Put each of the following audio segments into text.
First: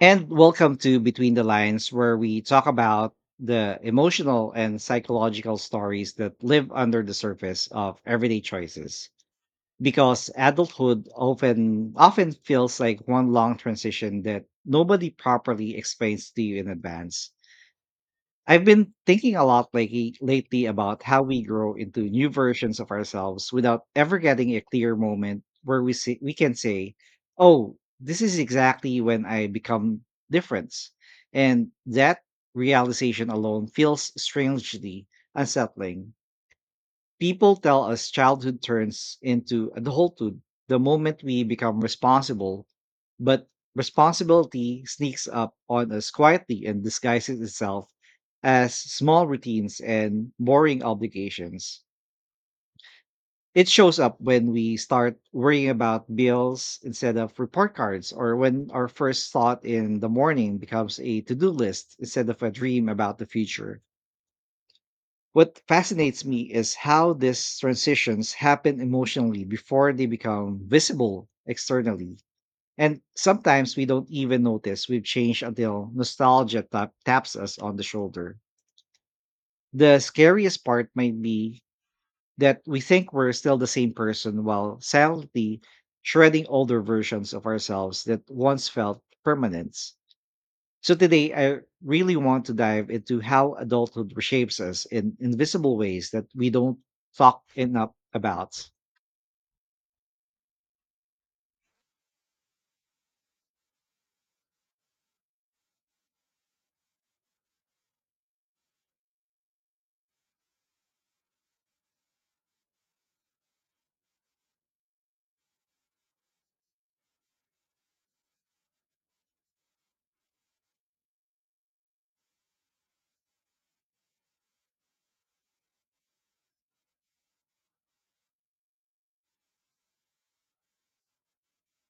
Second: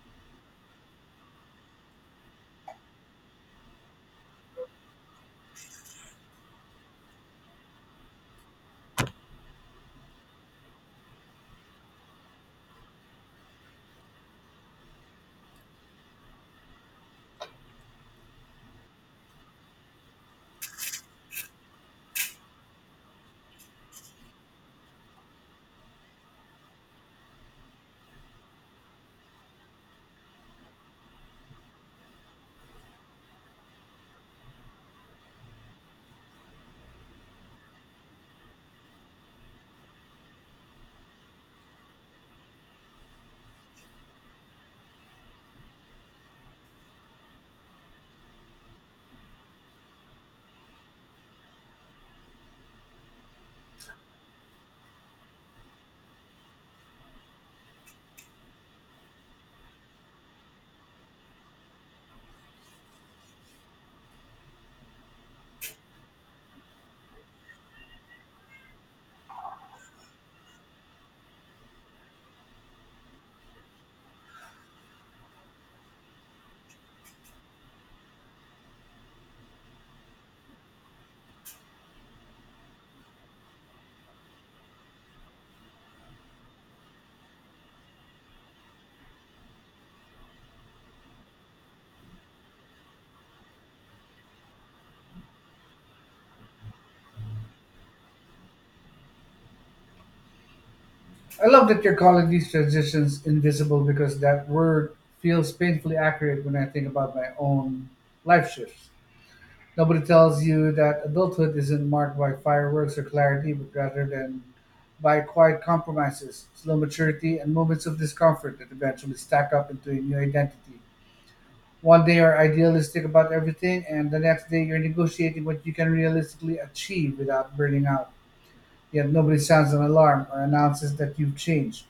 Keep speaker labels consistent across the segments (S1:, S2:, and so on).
S1: And welcome to Between the Lines, where we talk about the emotional and psychological stories that live under the surface of everyday choices. Because adulthood often feels like one long transition that nobody properly explains to you in advance. I've been thinking a lot lately about how we grow into new versions of ourselves without ever getting a clear moment where we see, we can say, "Oh, this is exactly when I become different." And that realization alone feels strangely unsettling. People tell us childhood turns into adulthood the moment we become responsible, but responsibility sneaks up on us quietly and disguises itself as small routines and boring obligations. It shows up when we start worrying about bills instead of report cards, or when our first thought in the morning becomes a to do list instead of a dream about the future. What fascinates me is how these transitions happen emotionally before they become visible externally. And sometimes we don't even notice we've changed until nostalgia taps us on the shoulder. The scariest part might be that we think we're still the same person while silently shredding older versions of ourselves that once felt permanent. So today, I really want to dive into how adulthood reshapes us in invisible ways that we don't talk enough about.
S2: I love that you're calling these transitions invisible because that word feels painfully accurate when I think about my own life shifts. Nobody tells you that adulthood isn't marked by fireworks or clarity, but rather than by quiet compromises, slow maturity, and moments of discomfort that eventually stack up into a new identity. One day you're idealistic about everything, and the next day you're negotiating what you can realistically achieve without burning out. Yet nobody sounds an alarm or announces that you've changed.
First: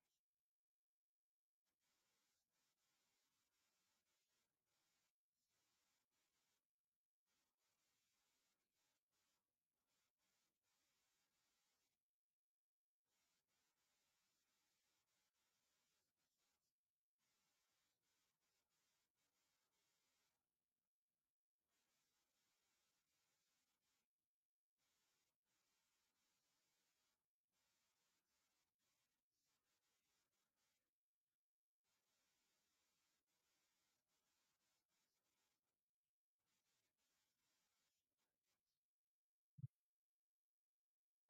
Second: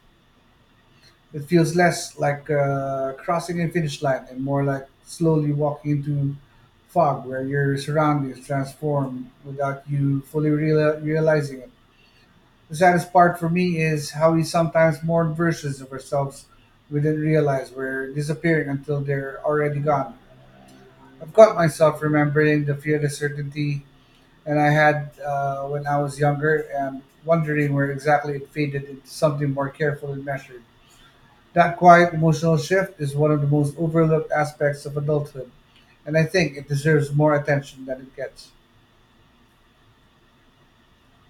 S2: It feels less like crossing a finish line and more like slowly walking into fog where your surroundings transform without you fully realizing it. The saddest part for me is how we sometimes mourn versions of ourselves we didn't realize were disappearing until they're already gone. I've caught myself remembering the fear of certainty and I had when I was younger and wondering where exactly it faded into something more careful and measured. That quiet emotional shift is one of the most overlooked aspects of adulthood, and I think it deserves more attention than it gets.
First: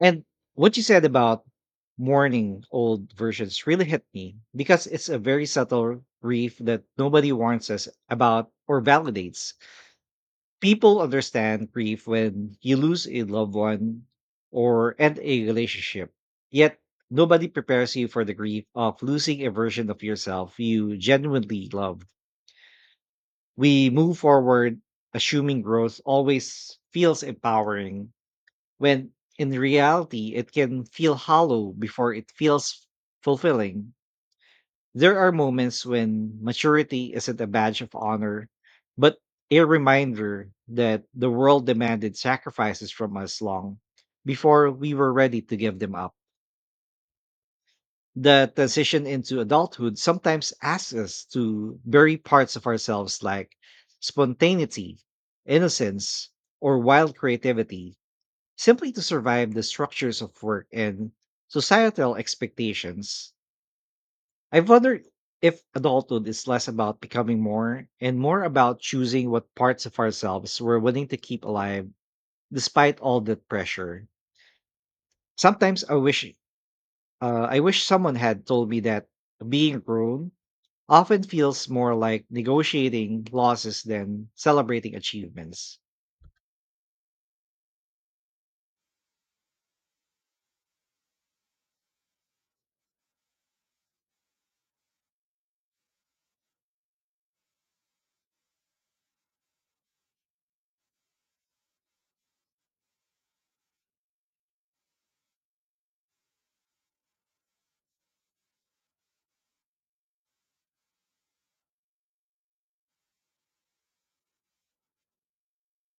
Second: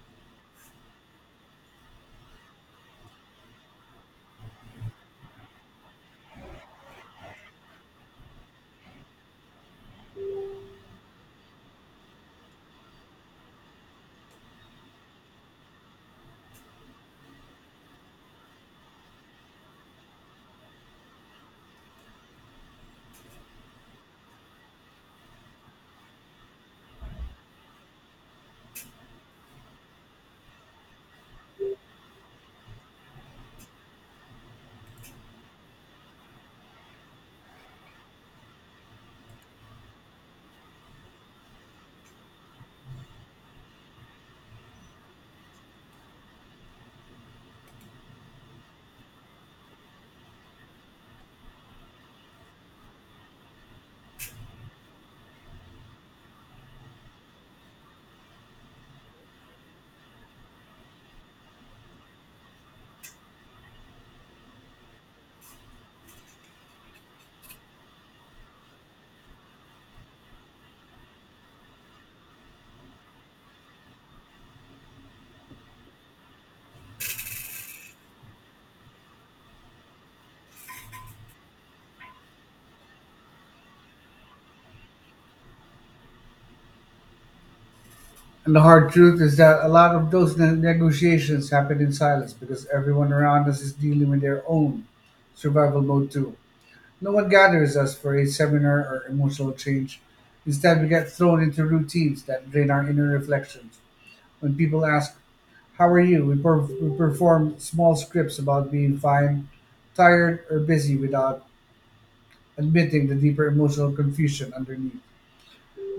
S1: And what you said about mourning old versions really hit me because it's a very subtle grief that nobody warns us about or validates. People understand grief when you lose a loved one or end a relationship, yet nobody prepares you for the grief of losing a version of yourself you genuinely loved. We move forward assuming growth always feels empowering, when in reality it can feel hollow before it feels fulfilling. There are moments when maturity isn't a badge of honor, but a reminder that the world demanded sacrifices from us long before we were ready to give them up. The transition into adulthood sometimes asks us to bury parts of ourselves, like spontaneity, innocence, or wild creativity, simply to survive the structures of work and societal expectations. I've wondered if adulthood is less about becoming more and more about choosing what parts of ourselves we're willing to keep alive despite all that pressure. Sometimes I wish, I wish someone had told me that being grown often feels more like negotiating losses than celebrating achievements.
S2: And the hard truth is that a lot of those negotiations happen in silence because everyone around us is dealing with their own survival mode too. No one gathers us for a seminar or emotional change. Instead, we get thrown into routines that drain our inner reflections. When people ask, "How are you?" We perform small scripts about being fine, tired, or busy without admitting the deeper emotional confusion underneath.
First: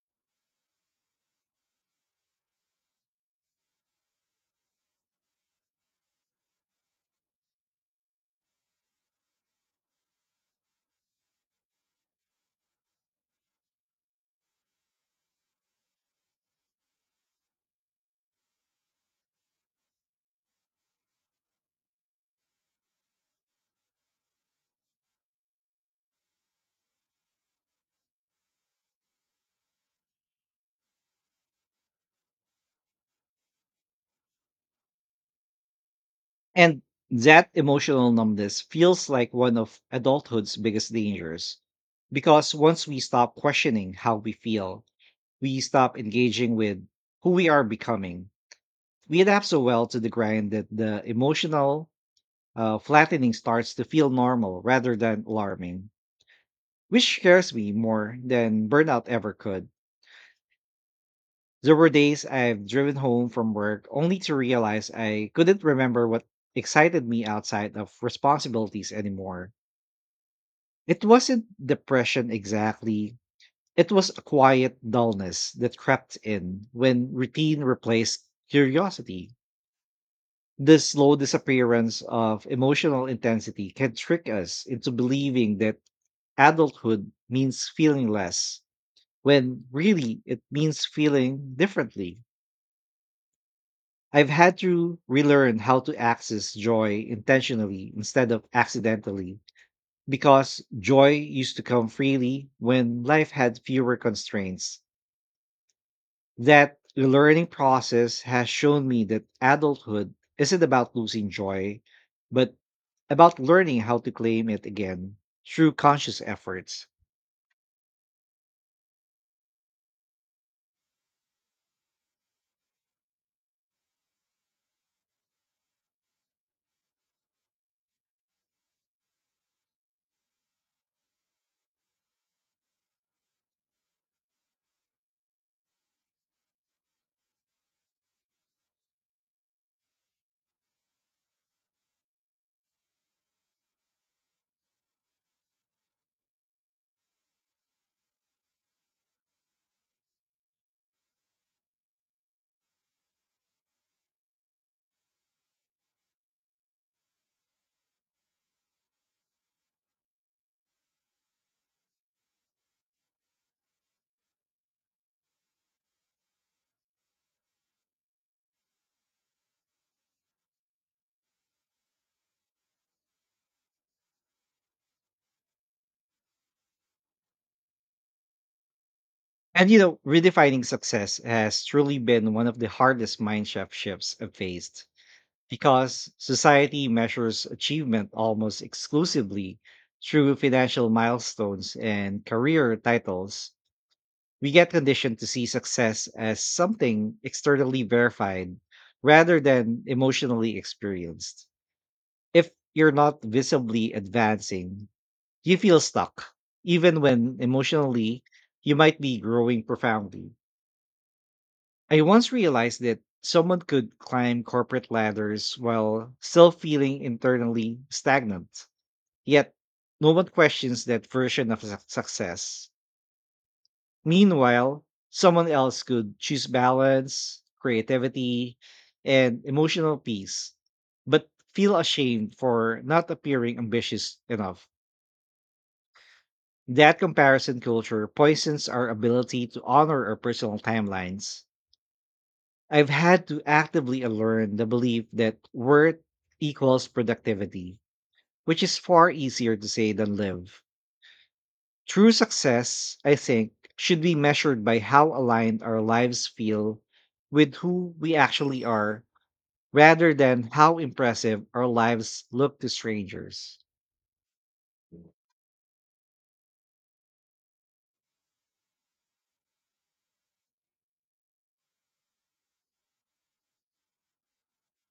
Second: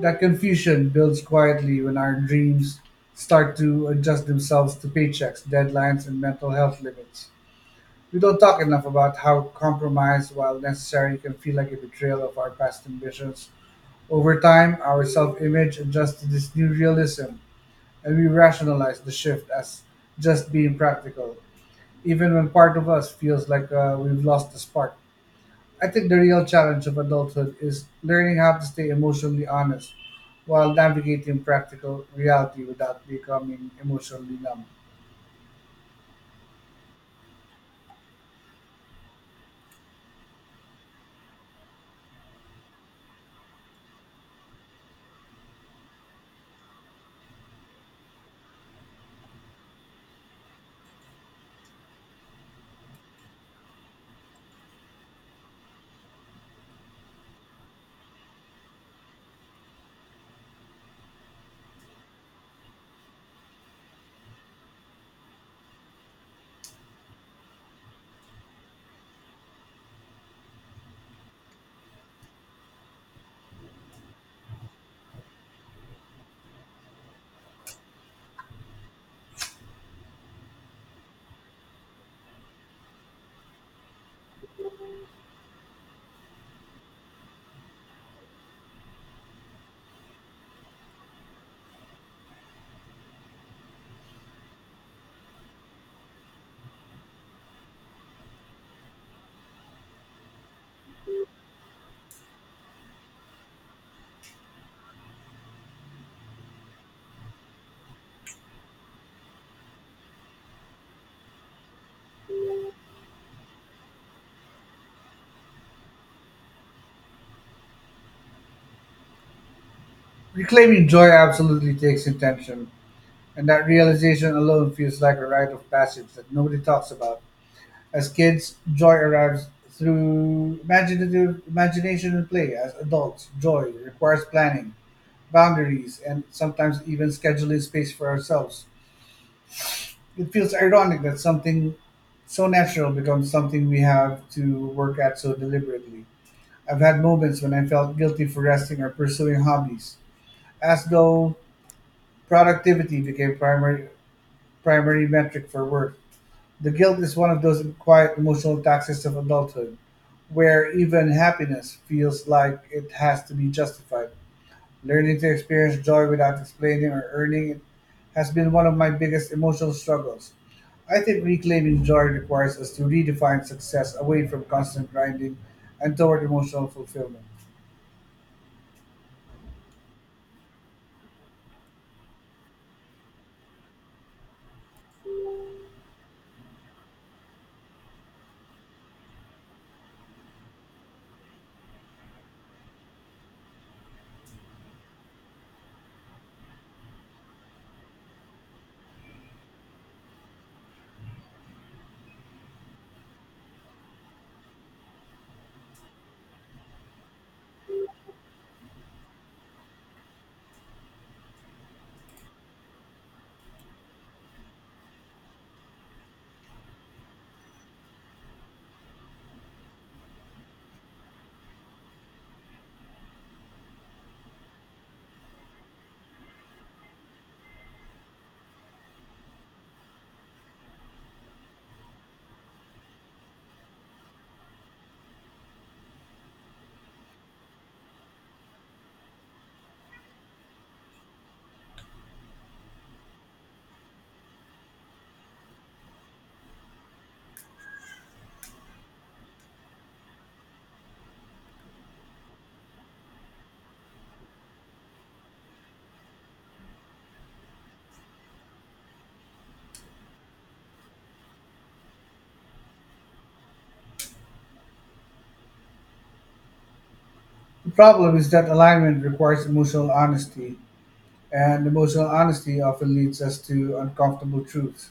S2: That confusion builds quietly when our dreams start to adjust themselves to paychecks, deadlines, and mental health limits. We don't talk enough about how compromise, while necessary, can feel like a betrayal of our past ambitions. Over time, our self image adjusts to this new realism, and we rationalize the shift as just being practical, even when part of us feels like we've lost the spark. I think the real challenge of adulthood is learning how to stay emotionally honest while navigating practical reality without becoming emotionally numb.
S1: And that emotional numbness feels like one of adulthood's biggest dangers, because once we stop questioning how we feel, we stop engaging with who we are becoming. We adapt so well to the grind that the emotional flattening starts to feel normal rather than alarming, which scares me more than burnout ever could. There were days I've driven home from work only to realize I couldn't remember what excited me outside of responsibilities anymore. It wasn't depression exactly, it was a quiet dullness that crept in when routine replaced curiosity. The slow disappearance of emotional intensity can trick us into believing that adulthood means feeling less, when really it means feeling differently. I've had to relearn how to access joy intentionally instead of accidentally, because joy used to come freely when life had fewer constraints. That learning process has shown me that adulthood isn't about losing joy, but about learning how to claim it again through conscious efforts.
S2: Reclaiming joy absolutely takes intention, and that realization alone feels like a rite of passage that nobody talks about. As kids, joy arrives through imaginative imagination and play. As adults, joy requires planning, boundaries, and sometimes even scheduling space for ourselves. It feels ironic that something so natural becomes something we have to work at so deliberately. I've had moments when I felt guilty for resting or pursuing hobbies, as though productivity became primary metric for work. The guilt is one of those quiet emotional taxes of adulthood, where even happiness feels like it has to be justified. Learning to experience joy without explaining or earning it has been one of my biggest emotional struggles. I think reclaiming joy requires us to redefine success away from constant grinding and toward emotional fulfillment.
S1: And you know, redefining success has truly been one of the hardest mind shifts I've faced. Because society measures achievement almost exclusively through financial milestones and career titles, we get conditioned to see success as something externally verified rather than emotionally experienced. If you're not visibly advancing, you feel stuck, even when emotionally you might be growing profoundly. I once realized that someone could climb corporate ladders while still feeling internally stagnant. Yet, no one questions that version of success. Meanwhile, someone else could choose balance, creativity, and emotional peace, but feel ashamed for not appearing ambitious enough. That comparison culture poisons our ability to honor our personal timelines. I've had to actively unlearn the belief that worth equals productivity, which is far easier to say than live. True success, I think, should be measured by how aligned our lives feel with who we actually are, rather than how impressive our lives look to strangers.
S2: The problem is that alignment requires emotional honesty, and emotional honesty often leads us to uncomfortable truths.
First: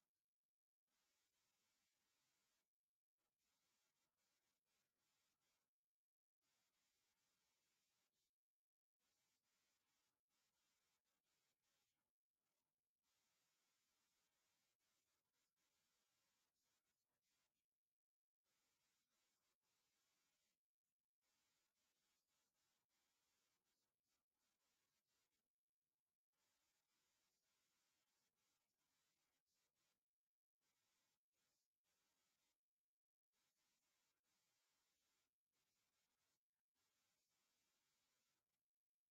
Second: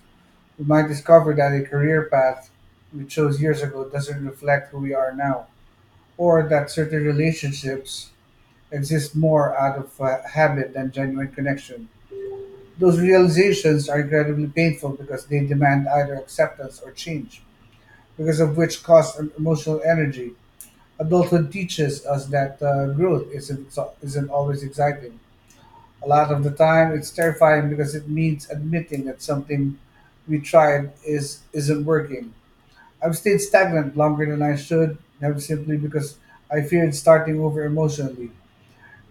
S2: We might discover that a career path we chose years ago doesn't reflect who we are now, or that certain relationships exist more out of habit than genuine connection. Those realizations are incredibly painful because they demand either acceptance or change, because of which cost emotional energy. Adulthood teaches us that growth isn't always exciting. A lot of the time, it's terrifying because it means admitting that something we tried is isn't working. I've stayed stagnant longer than I should, have simply because I feared starting over emotionally.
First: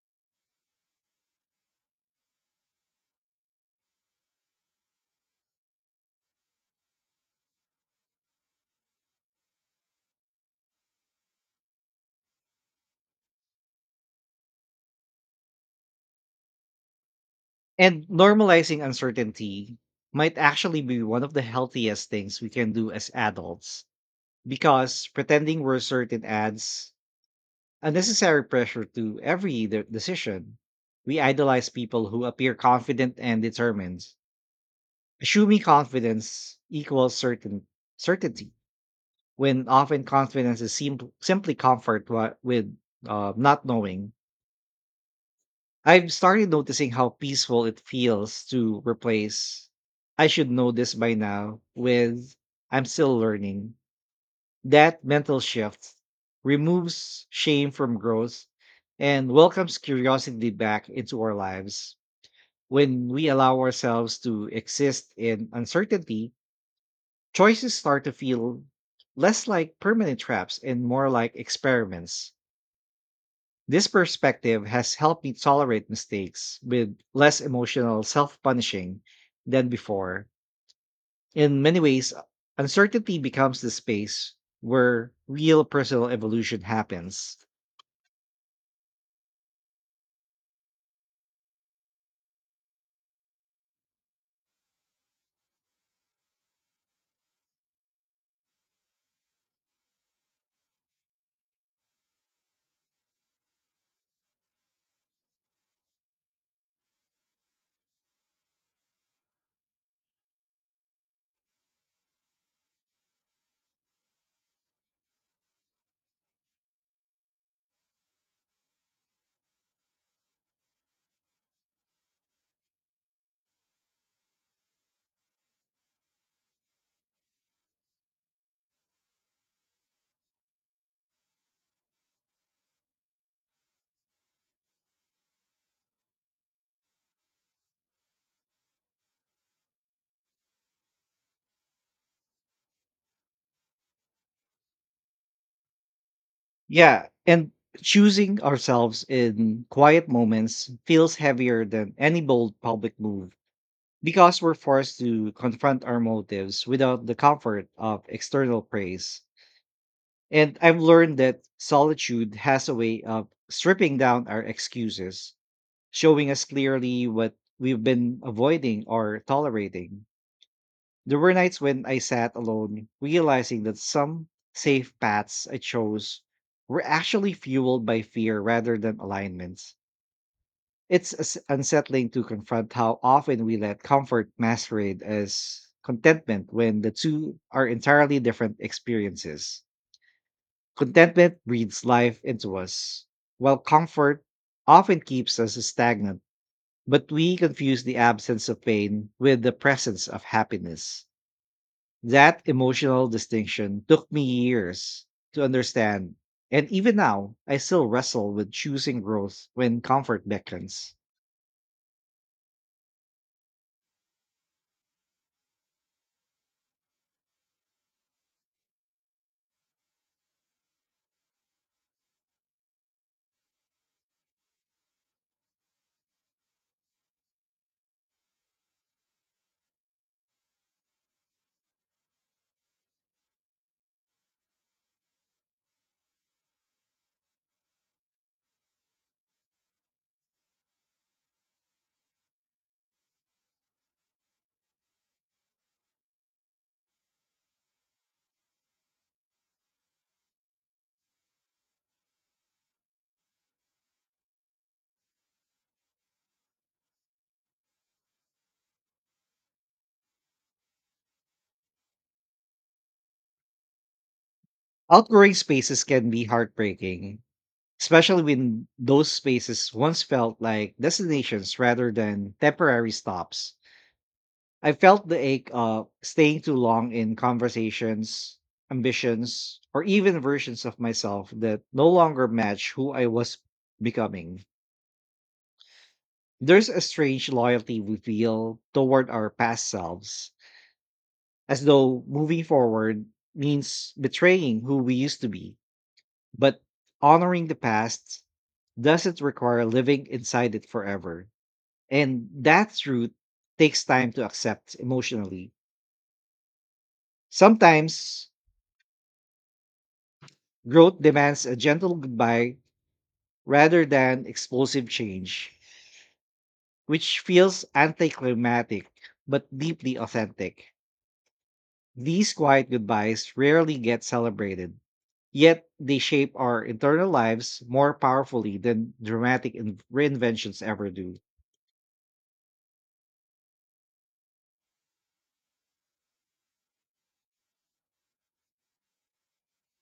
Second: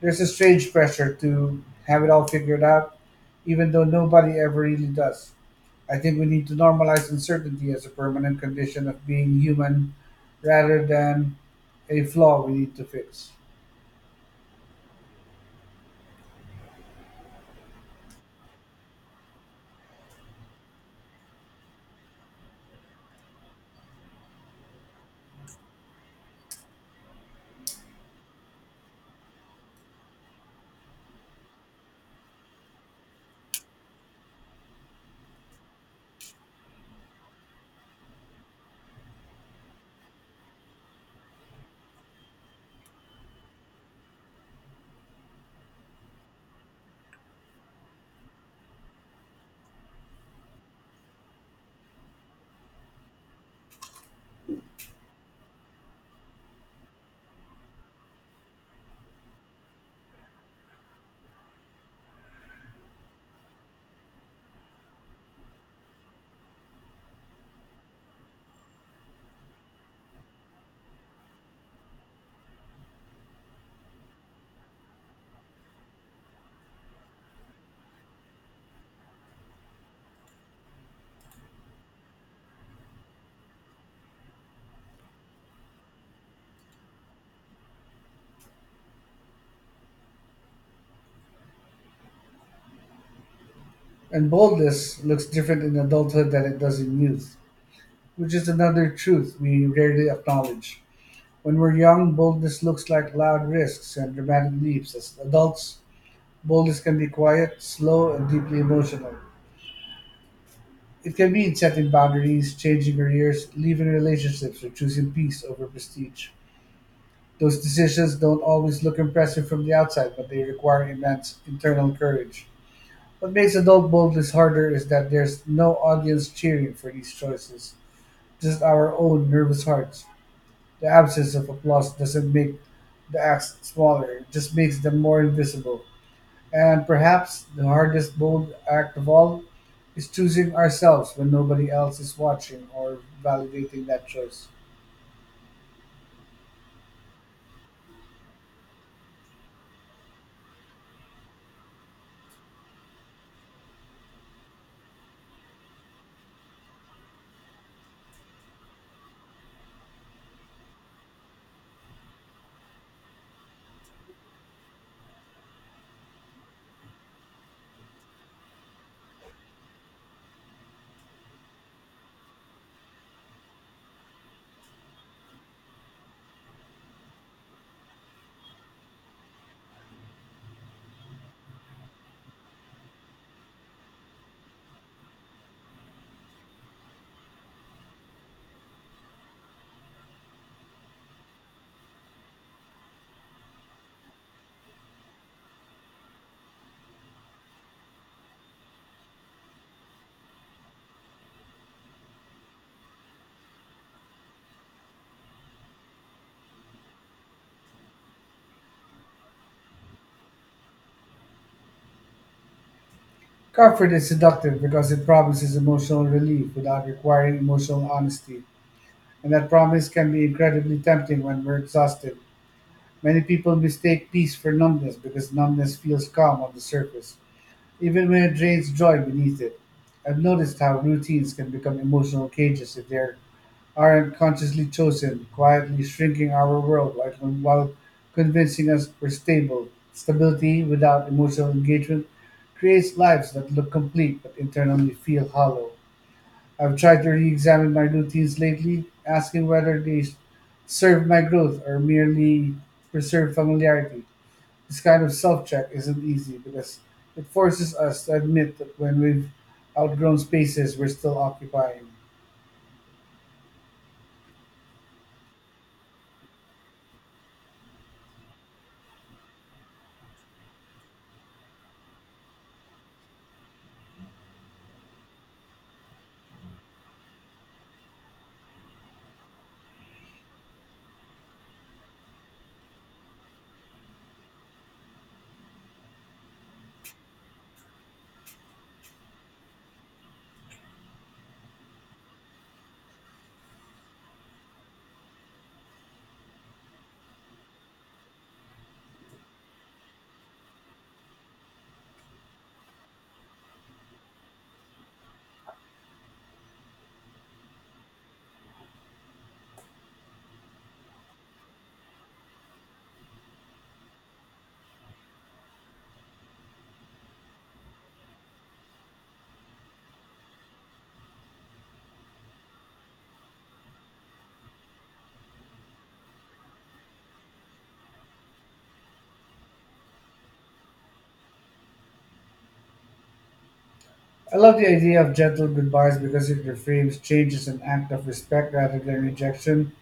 S2: There's a strange pressure to have it all figured out, even though nobody ever really does. I think we need to normalize uncertainty as a permanent condition of being human rather than a flaw we need to fix.
S1: And normalizing uncertainty might actually be one of the healthiest things we can do as adults, because pretending we're certain adds unnecessary pressure to every decision. We idolize people who appear confident and determined, assuming confidence equals certainty, when often confidence is simply comfort with, not knowing. I've started noticing how peaceful it feels to replace "I should know this by now" with "I'm still learning." That mental shift removes shame from growth and welcomes curiosity back into our lives. When we allow ourselves to exist in uncertainty, choices start to feel less like permanent traps and more like experiments. This perspective has helped me tolerate mistakes with less emotional self punishing than before. In many ways, uncertainty becomes the space where real personal evolution happens.
S2: And boldness looks different in adulthood than it does in youth, which is another truth we rarely acknowledge. When we're young, boldness looks like loud risks and dramatic leaps. As adults, boldness can be quiet, slow, and deeply emotional. It can mean setting boundaries, changing careers, leaving relationships, or choosing peace over prestige. Those decisions don't always look impressive from the outside, but they require immense internal courage. What makes adult boldness harder is that there's no audience cheering for these choices, just our own nervous hearts. The absence of applause doesn't make the acts smaller, it just makes them more invisible. And perhaps the hardest bold act of all is choosing ourselves when nobody else is watching or validating that choice.
S1: Yeah, and choosing ourselves in quiet moments feels heavier than any bold public move, because we're forced to confront our motives without the comfort of external praise. And I've learned that solitude has a way of stripping down our excuses, showing us clearly what we've been avoiding or tolerating. There were nights when I sat alone, realizing that some safe paths I chose were actually fueled by fear rather than alignments. It's unsettling to confront how often we let comfort masquerade as contentment when the two are entirely different experiences. Contentment breathes life into us, while comfort often keeps us stagnant, but we confuse the absence of pain with the presence of happiness. That emotional distinction took me years to understand. And even now, I still wrestle with choosing growth when comfort beckons.
S2: Comfort is seductive because it promises emotional relief without requiring emotional honesty, and that promise can be incredibly tempting when we're exhausted. Many people mistake peace for numbness because numbness feels calm on the surface, even when it drains joy beneath it. I've noticed how routines can become emotional cages if they're aren't consciously chosen, quietly shrinking our world while convincing us we're stable. Stability without emotional engagement creates lives that look complete but internally feel hollow. I've tried to re examine my routines lately, asking whether they serve my growth or merely preserve familiarity. This kind of self check isn't easy because it forces us to admit that when we've outgrown spaces we're still occupying.
S1: Outgrowing spaces can be heartbreaking, especially when those spaces once felt like destinations rather than temporary stops. I felt the ache of staying too long in conversations, ambitions, or even versions of myself that no longer match who I was becoming. There's a strange loyalty we feel toward our past selves, as though moving forward means betraying who we used to be. But honoring the past doesn't require living inside it forever. And that truth takes time to accept emotionally. Sometimes growth demands a gentle goodbye rather than explosive change, which feels anticlimactic but deeply authentic. These quiet goodbyes rarely get celebrated, yet they shape our internal lives more powerfully than dramatic reinventions ever do.
S2: I love the idea of gentle goodbyes because it reframes change as an act of respect rather than rejection.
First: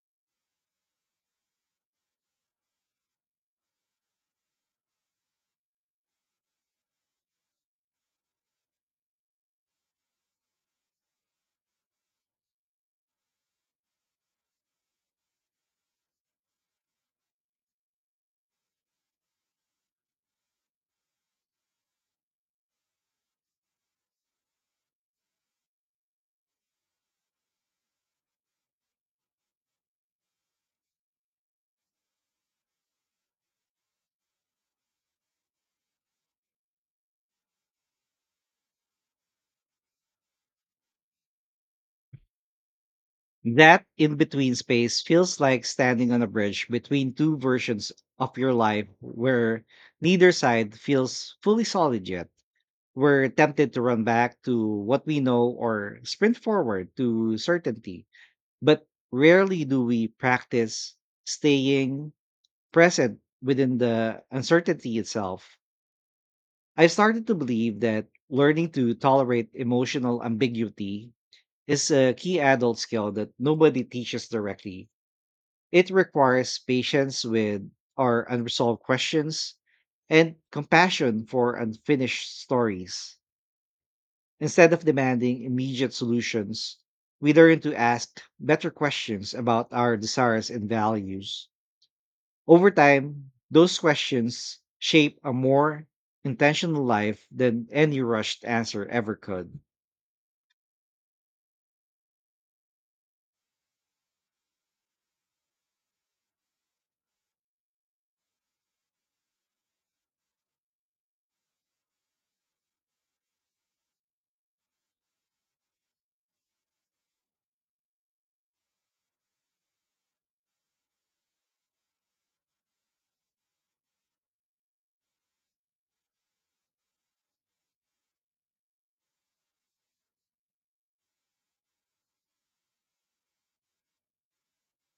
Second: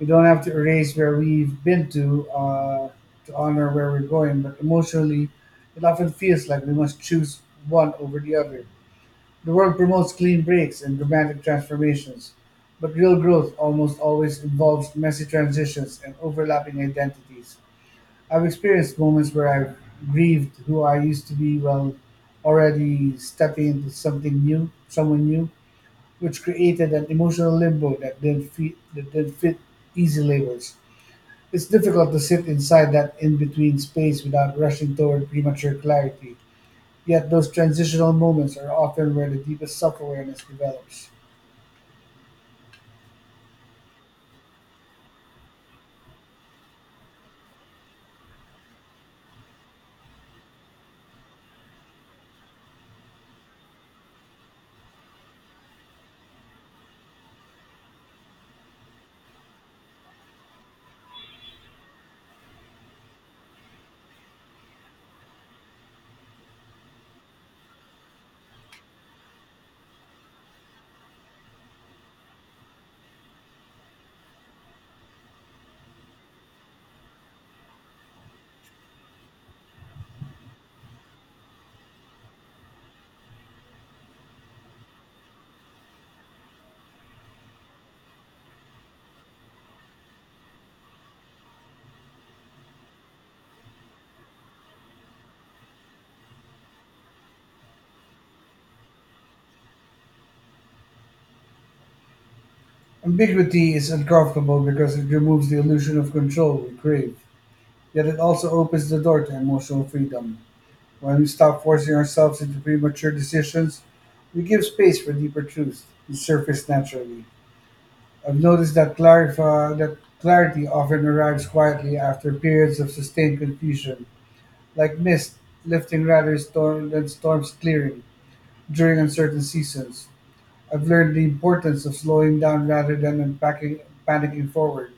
S2: We don't have to erase where we've been to honor where we're going, but emotionally, it often feels like we must choose one over the other. The world promotes clean breaks and dramatic transformations, but real growth almost always involves messy transitions and overlapping identities. I've experienced moments where I've grieved who I used to be while already stepping into something new, someone new, which created an emotional limbo that didn't fit easy labels. It's difficult to sit inside that in-between space without rushing toward premature clarity. Yet those transitional moments are often where the deepest self-awareness develops.
S1: That in between space feels like standing on a bridge between two versions of your life where neither side feels fully solid yet. We're tempted to run back to what we know or sprint forward to certainty, but rarely do we practice staying present within the uncertainty itself. I've started to believe that learning to tolerate emotional ambiguity is a key adult skill that nobody teaches directly. It requires patience with our unresolved questions and compassion for unfinished stories. Instead of demanding immediate solutions, we learn to ask better questions about our desires and values. Over time, those questions shape a more intentional life than any rushed answer ever could.
S2: Ambiguity is uncomfortable because it removes the illusion of control we crave, yet it also opens the door to emotional freedom. When we stop forcing ourselves into premature decisions, we give space for deeper truths to surface naturally. I've noticed that clarity often arrives quietly after periods of sustained confusion, like mist lifting than storms clearing during uncertain seasons. I've learned the importance of slowing down rather than unpacking, panicking forward.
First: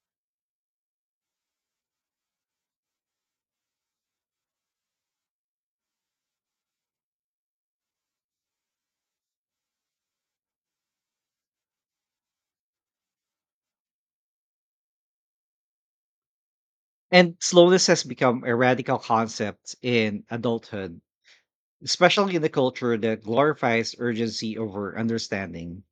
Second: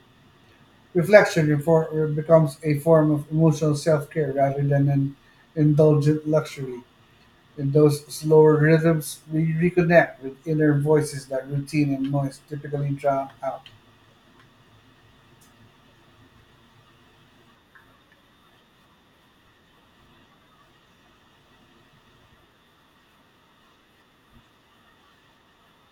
S2: Becomes a form of emotional self care rather than an indulgent luxury. In those slower rhythms, we reconnect with inner voices that routine and noise typically drown out.
S1: And slowness has become a radical concept in adulthood, especially in a culture that glorifies urgency over understanding.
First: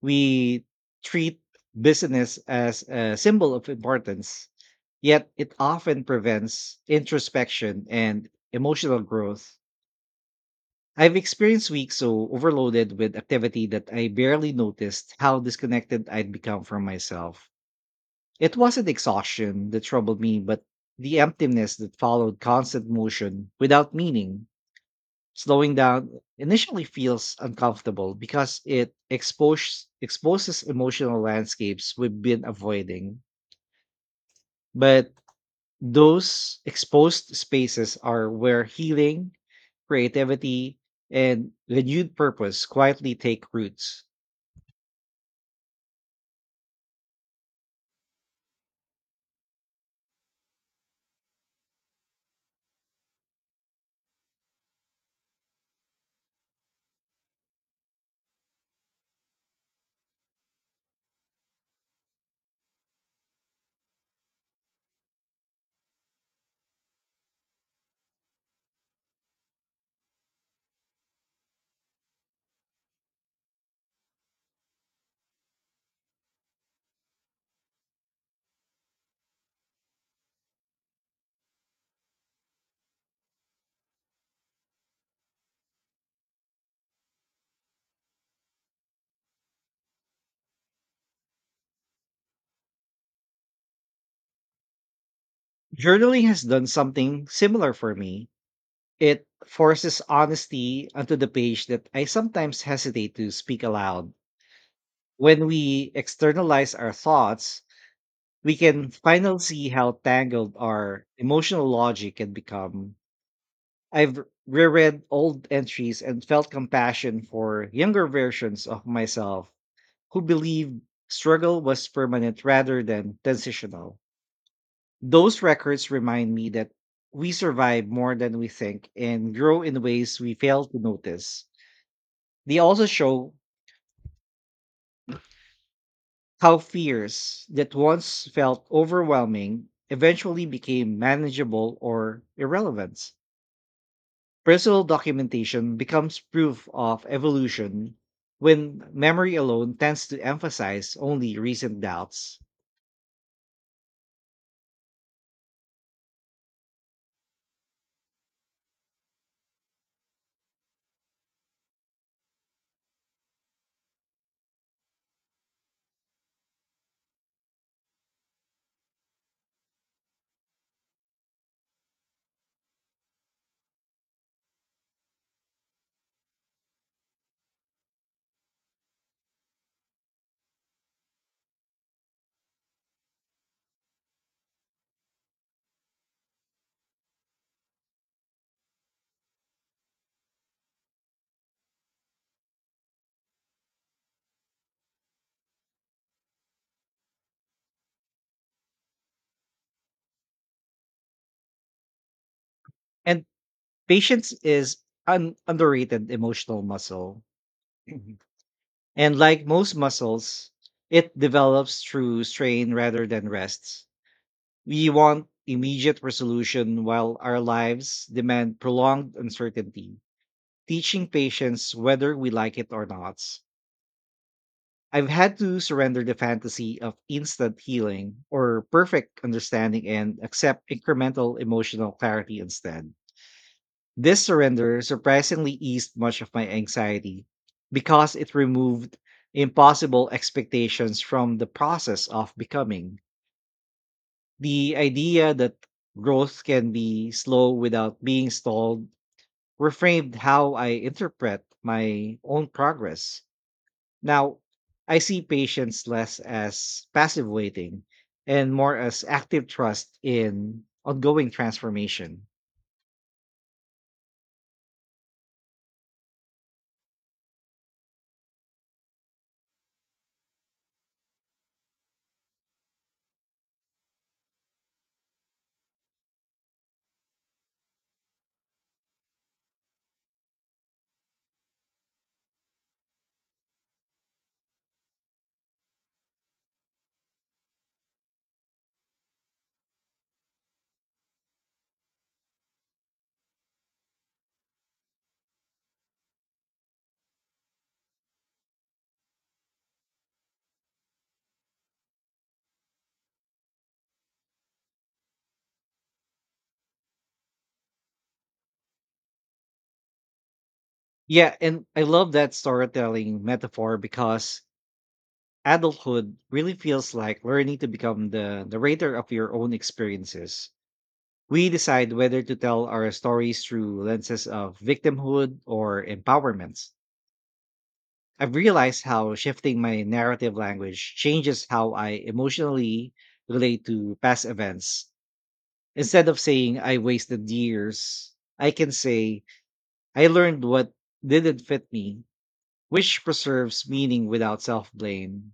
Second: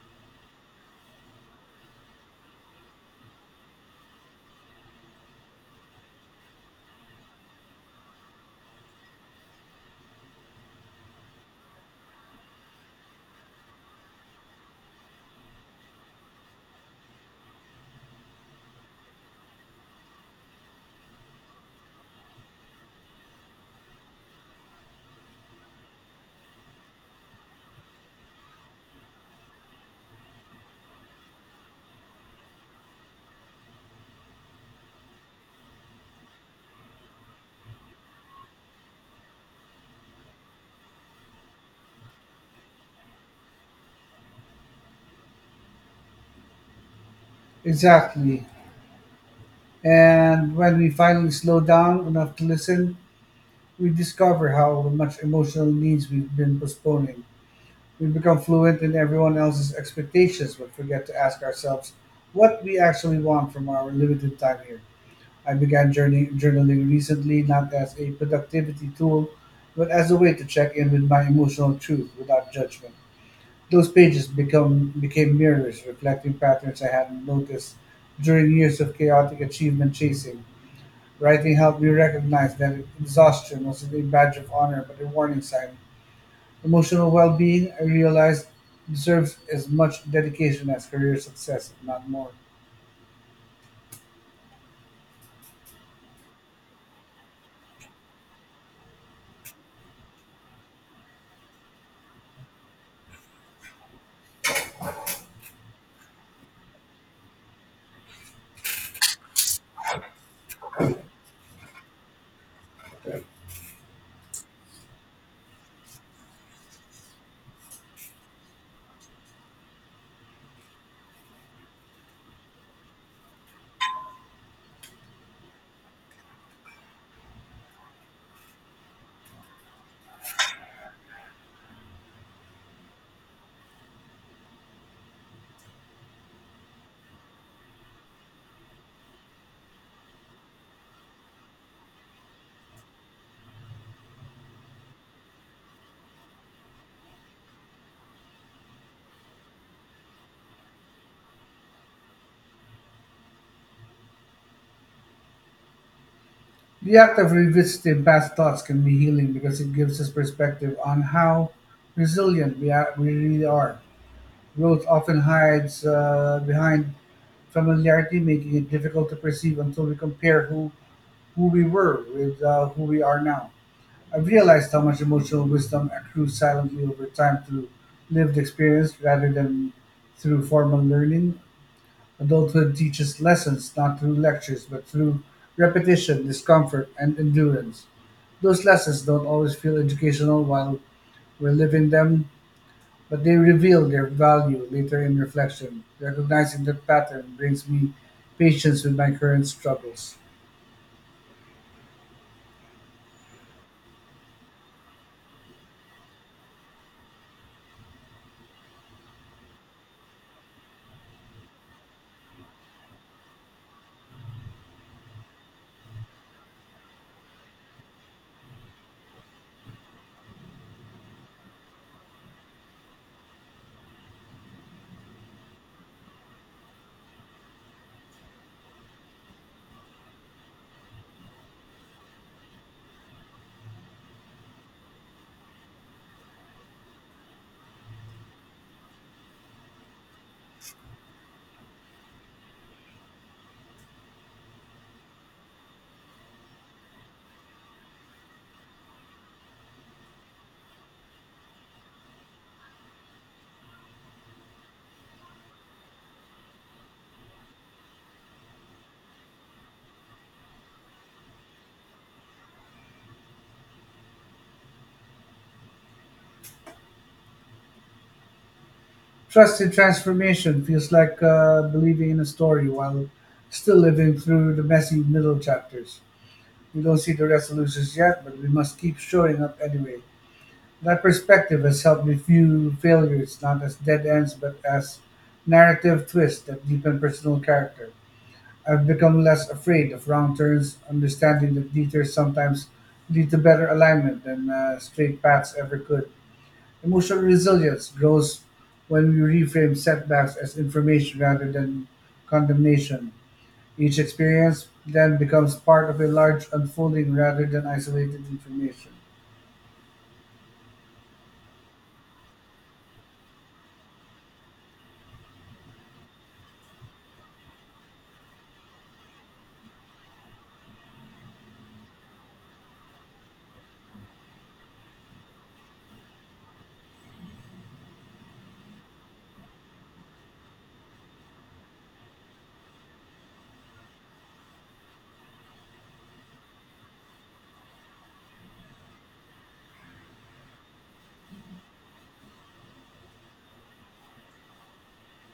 S1: We treat business as a symbol of importance, yet it often prevents introspection and emotional growth. I've experienced weeks so overloaded with activity that I barely noticed how disconnected I'd become from myself. It wasn't exhaustion that troubled me, but the emptiness that followed constant motion without meaning. Slowing down initially feels uncomfortable because it exposes emotional landscapes we've been avoiding. But those exposed spaces are where healing, creativity, and renewed purpose quietly take roots.
S2: Exactly. And when we finally slow down enough to listen, we discover how much emotional needs we've been postponing. We become fluent in everyone else's expectations, but forget to ask ourselves what we actually want from our limited time here. I began journaling recently, not as a productivity tool, but as a way to check in with my emotional truth without judgment. Those pages become became mirrors, reflecting patterns I hadn't noticed during years of chaotic achievement chasing. Writing helped me recognize that exhaustion wasn't a badge of honor but a warning sign. Emotional well being, I realized, deserves as much dedication as career success, if not more.
S1: Journaling has done something similar for me. It forces honesty onto the page that I sometimes hesitate to speak aloud. When we externalize our thoughts, we can finally see how tangled our emotional logic can become. I've reread old entries and felt compassion for younger versions of myself who believed struggle was permanent rather than transitional. Those records remind me that we survive more than we think and grow in ways we fail to notice. They also show how fears that once felt overwhelming eventually became manageable or irrelevant. Personal documentation becomes proof of evolution when memory alone tends to emphasize only recent doubts.
S2: The act of revisiting past thoughts can be healing because it gives us perspective on how resilient we really are. Growth often hides behind familiarity making it difficult to perceive until we compare who we were with who we are now. I've realized how much emotional wisdom accrues silently over time through lived experience rather than through formal learning. Adulthood teaches lessons not through lectures but through repetition, discomfort, and endurance. Those lessons don't always feel educational while we're living them, but they reveal their value later in reflection. Recognizing that pattern brings me patience with my current struggles.
S1: And patience is an underrated emotional muscle. Mhm. And like most muscles, it develops through strain rather than rests. We want immediate resolution while our lives demand prolonged uncertainty, teaching patience whether we like it or not. I've had to surrender the fantasy of instant healing or perfect understanding and accept incremental emotional clarity instead. This surrender surprisingly eased much of my anxiety, because it removed impossible expectations from the process of becoming. The idea that growth can be slow without being stalled reframed how I interpret my own progress. Now, I see patience less as passive waiting and more as active trust in ongoing transformation.
S2: Trust in transformation feels like believing in a story while still living through the messy middle chapters. We don't see the resolutions yet, but we must keep showing up anyway. That perspective has helped me view failures not as dead ends but as narrative twists that deepen personal character. I've become less afraid of wrong turns, understanding that detours sometimes lead to better alignment than straight paths ever could. Emotional resilience grows when we reframe setbacks as information rather than condemnation. Each experience then becomes part of a large unfolding rather than isolated information.
S1: Yeah, and I love that storytelling metaphor, because adulthood really feels like learning to become the narrator of your own experiences. We decide whether to tell our stories through lenses of victimhood or empowerment. I've realized how shifting my narrative language changes how I emotionally relate to past events. Instead of saying I wasted years, I can say I learned what didn't fit me, which preserves meaning without self blame.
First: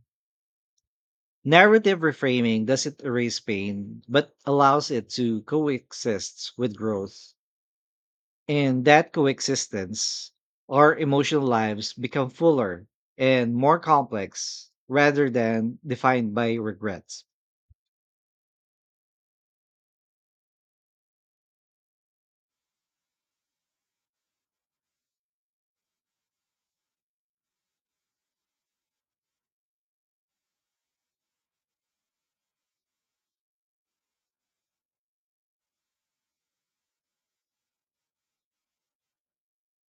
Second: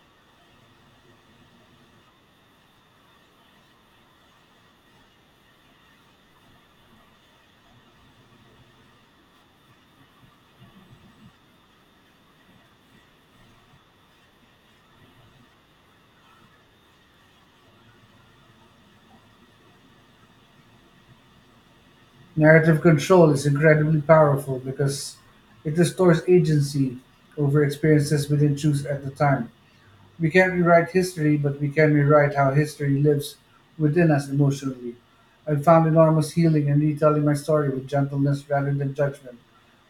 S1: Narrative reframing doesn't erase pain, but allows it to coexist with growth. In that coexistence, our emotional lives become fuller and more complex rather than defined by regrets.
S2: Narrative control is incredibly powerful because it restores agency over experiences we didn't choose at the time. We can't rewrite history, but we can rewrite how history lives within us emotionally. I found enormous healing in retelling my story with gentleness rather than judgment.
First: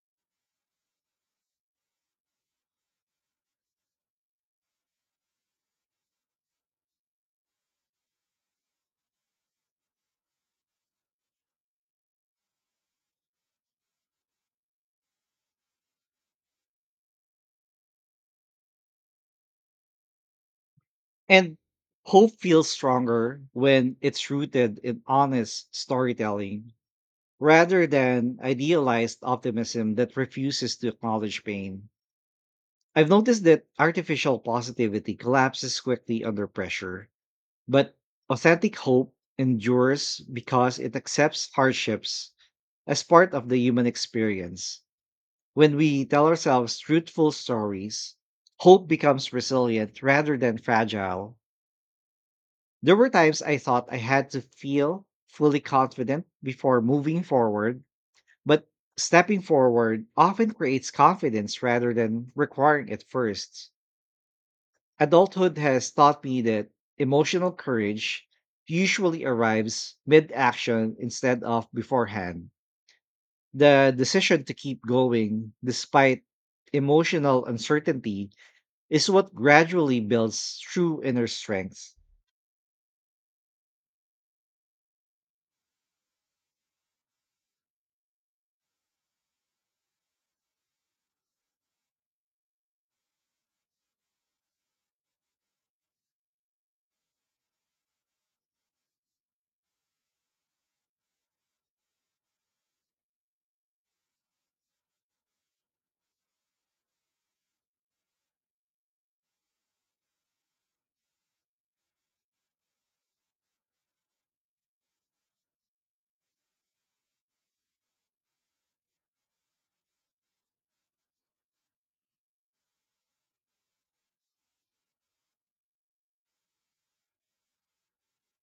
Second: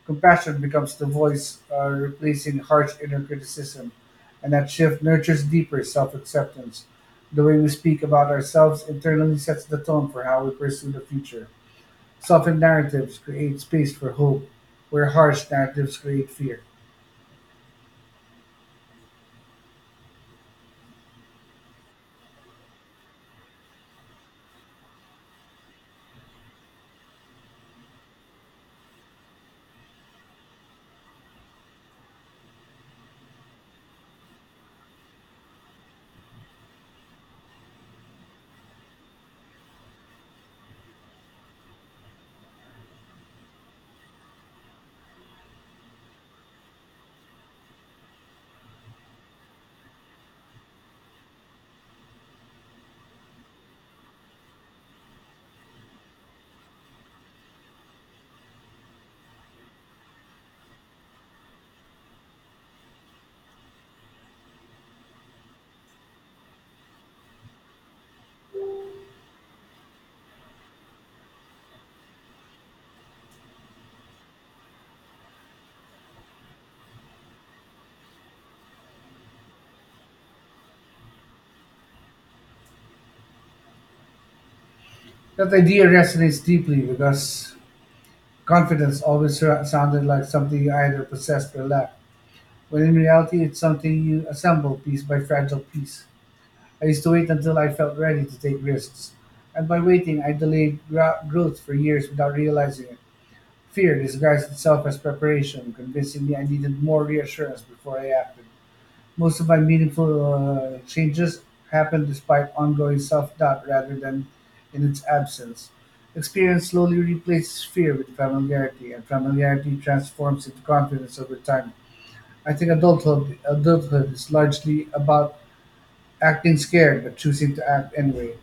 S2: Compassion becomes the voice replacing harsh inner criticism, and that shift nurtures deeper self acceptance. The way we speak about ourselves internally sets the tone for how we pursue the future. Softened narratives create space for hope, where harsh narratives create fear.
S1: And hope feels stronger when it's rooted in honest storytelling rather than idealized optimism that refuses to acknowledge pain. I've noticed that artificial positivity collapses quickly under pressure, but authentic hope endures because it accepts hardships as part of the human experience. When we tell ourselves truthful stories, hope becomes resilient rather than fragile. There were times I thought I had to feel fully confident before moving forward, but stepping forward often creates confidence rather than requiring it first. Adulthood has taught me that emotional courage usually arrives mid action instead of beforehand. The decision to keep going despite emotional uncertainty is what gradually builds true inner strength.
S2: That idea resonates deeply with us. Confidence always sounded like something you either possessed or lacked, when in reality it's something you assemble piece by fragile piece. I used to wait until I felt ready to take risks, and by waiting, I delayed growth for years without realizing it. Fear disguised itself as preparation, convincing me I needed more reassurance before I acted. Most of my meaningful changes happen despite ongoing self doubt rather than in its absence. Experience slowly replaces fear with familiarity, and familiarity transforms into confidence over time. I think adulthood is largely about acting scared but choosing to act anyway.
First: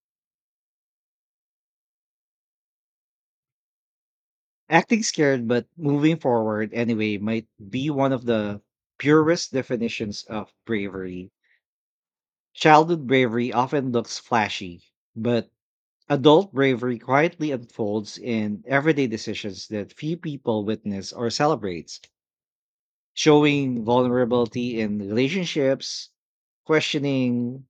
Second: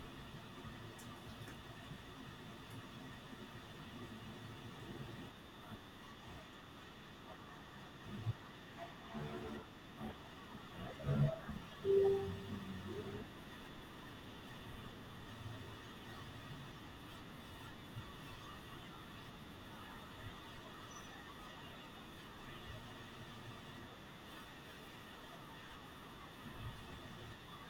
S1: Acting scared but moving forward anyway might be one of the purest definitions of bravery. Childhood bravery often looks flashy, but adult bravery quietly unfolds in everyday decisions that few people witness or celebrate. Showing vulnerability in relationships, questioning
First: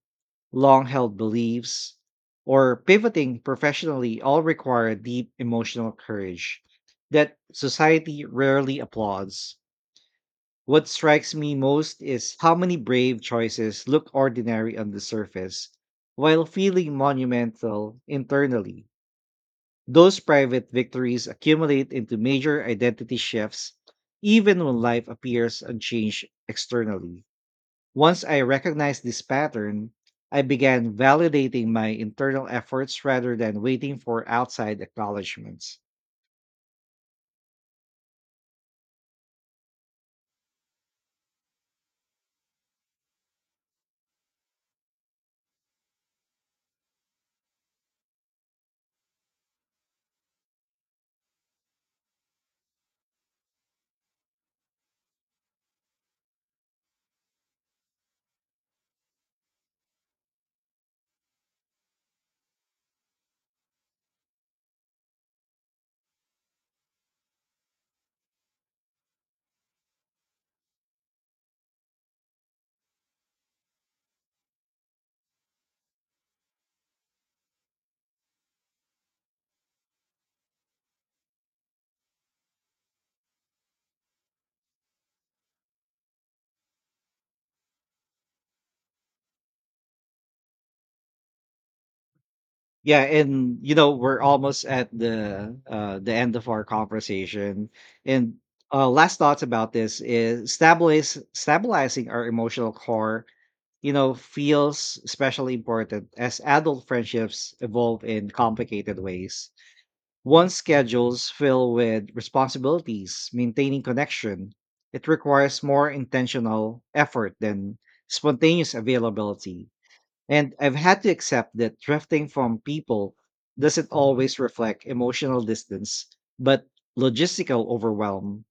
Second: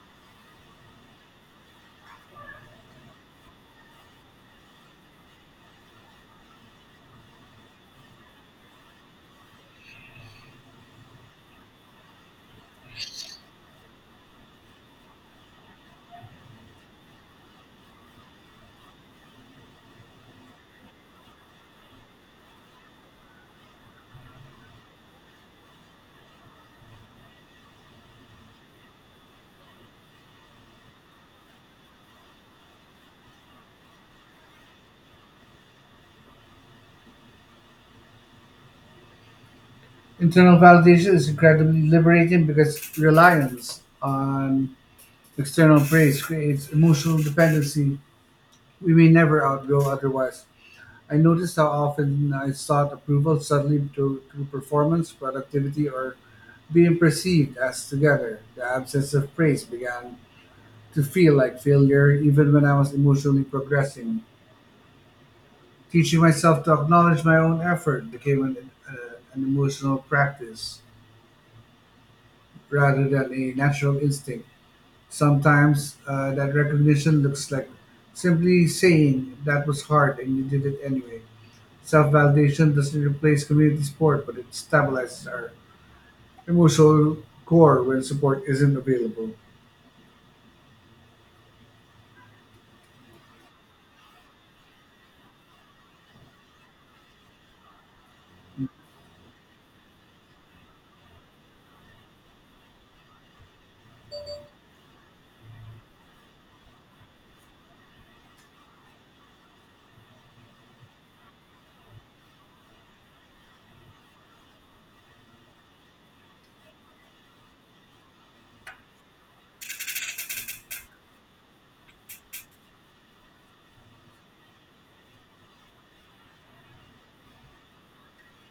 S1: long held beliefs, or pivoting professionally all require deep emotional courage that society rarely applauds. What strikes me most is how many brave choices look ordinary on the surface while feeling monumental internally. Those private victories accumulate into major identity shifts, even when life appears unchanged externally. Once I recognized this pattern, I began validating my internal efforts rather than waiting for outside acknowledgments.
S2: Internal validation is incredibly liberating because reliance on external praise creates emotional dependency we may never outgrow otherwise. I noticed how often I sought approval suddenly through performance, productivity, or being perceived as together. The absence of praise began to feel like failure, even when I was emotionally progressing. Teaching myself to acknowledge my own effort became an emotional practice rather than a natural instinct. Sometimes that recognition looks like simply saying that was hard and you did it anyway. Self-validation doesn't replace community support, but it stabilizes our emotional core when support isn't available.
S1: Yeah, and you know we're almost at the end of our conversation, and, last thoughts about this is stabilizing our emotional core, feels especially important as adult friendships evolve in complicated ways. Once schedules fill with responsibilities, maintaining connection, it requires more intentional effort than spontaneous availability. And I've had to accept that drifting from people doesn't always reflect emotional distance, but logistical overwhelm.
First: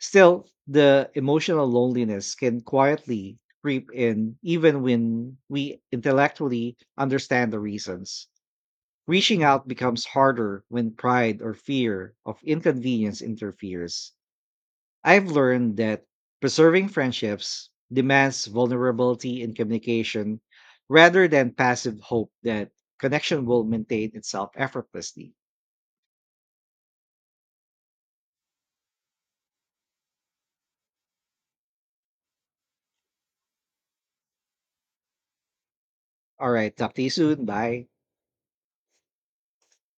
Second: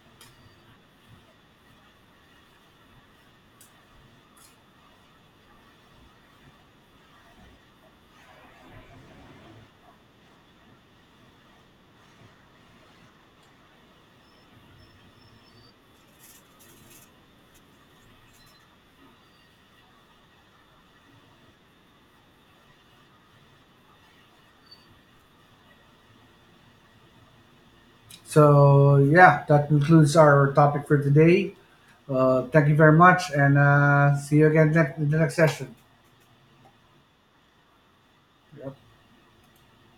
S1: Still, the emotional loneliness can quietly creep in even when we intellectually understand the reasons. Reaching out becomes harder when pride or fear of inconvenience interferes. I've learned that preserving friendships demands vulnerability in communication rather than passive hope that connection will maintain itself effortlessly.
S2: So yeah, that concludes our topic for today. Thank you very much, and see you again in the next session.
S1: All right, talk to you soon. Bye.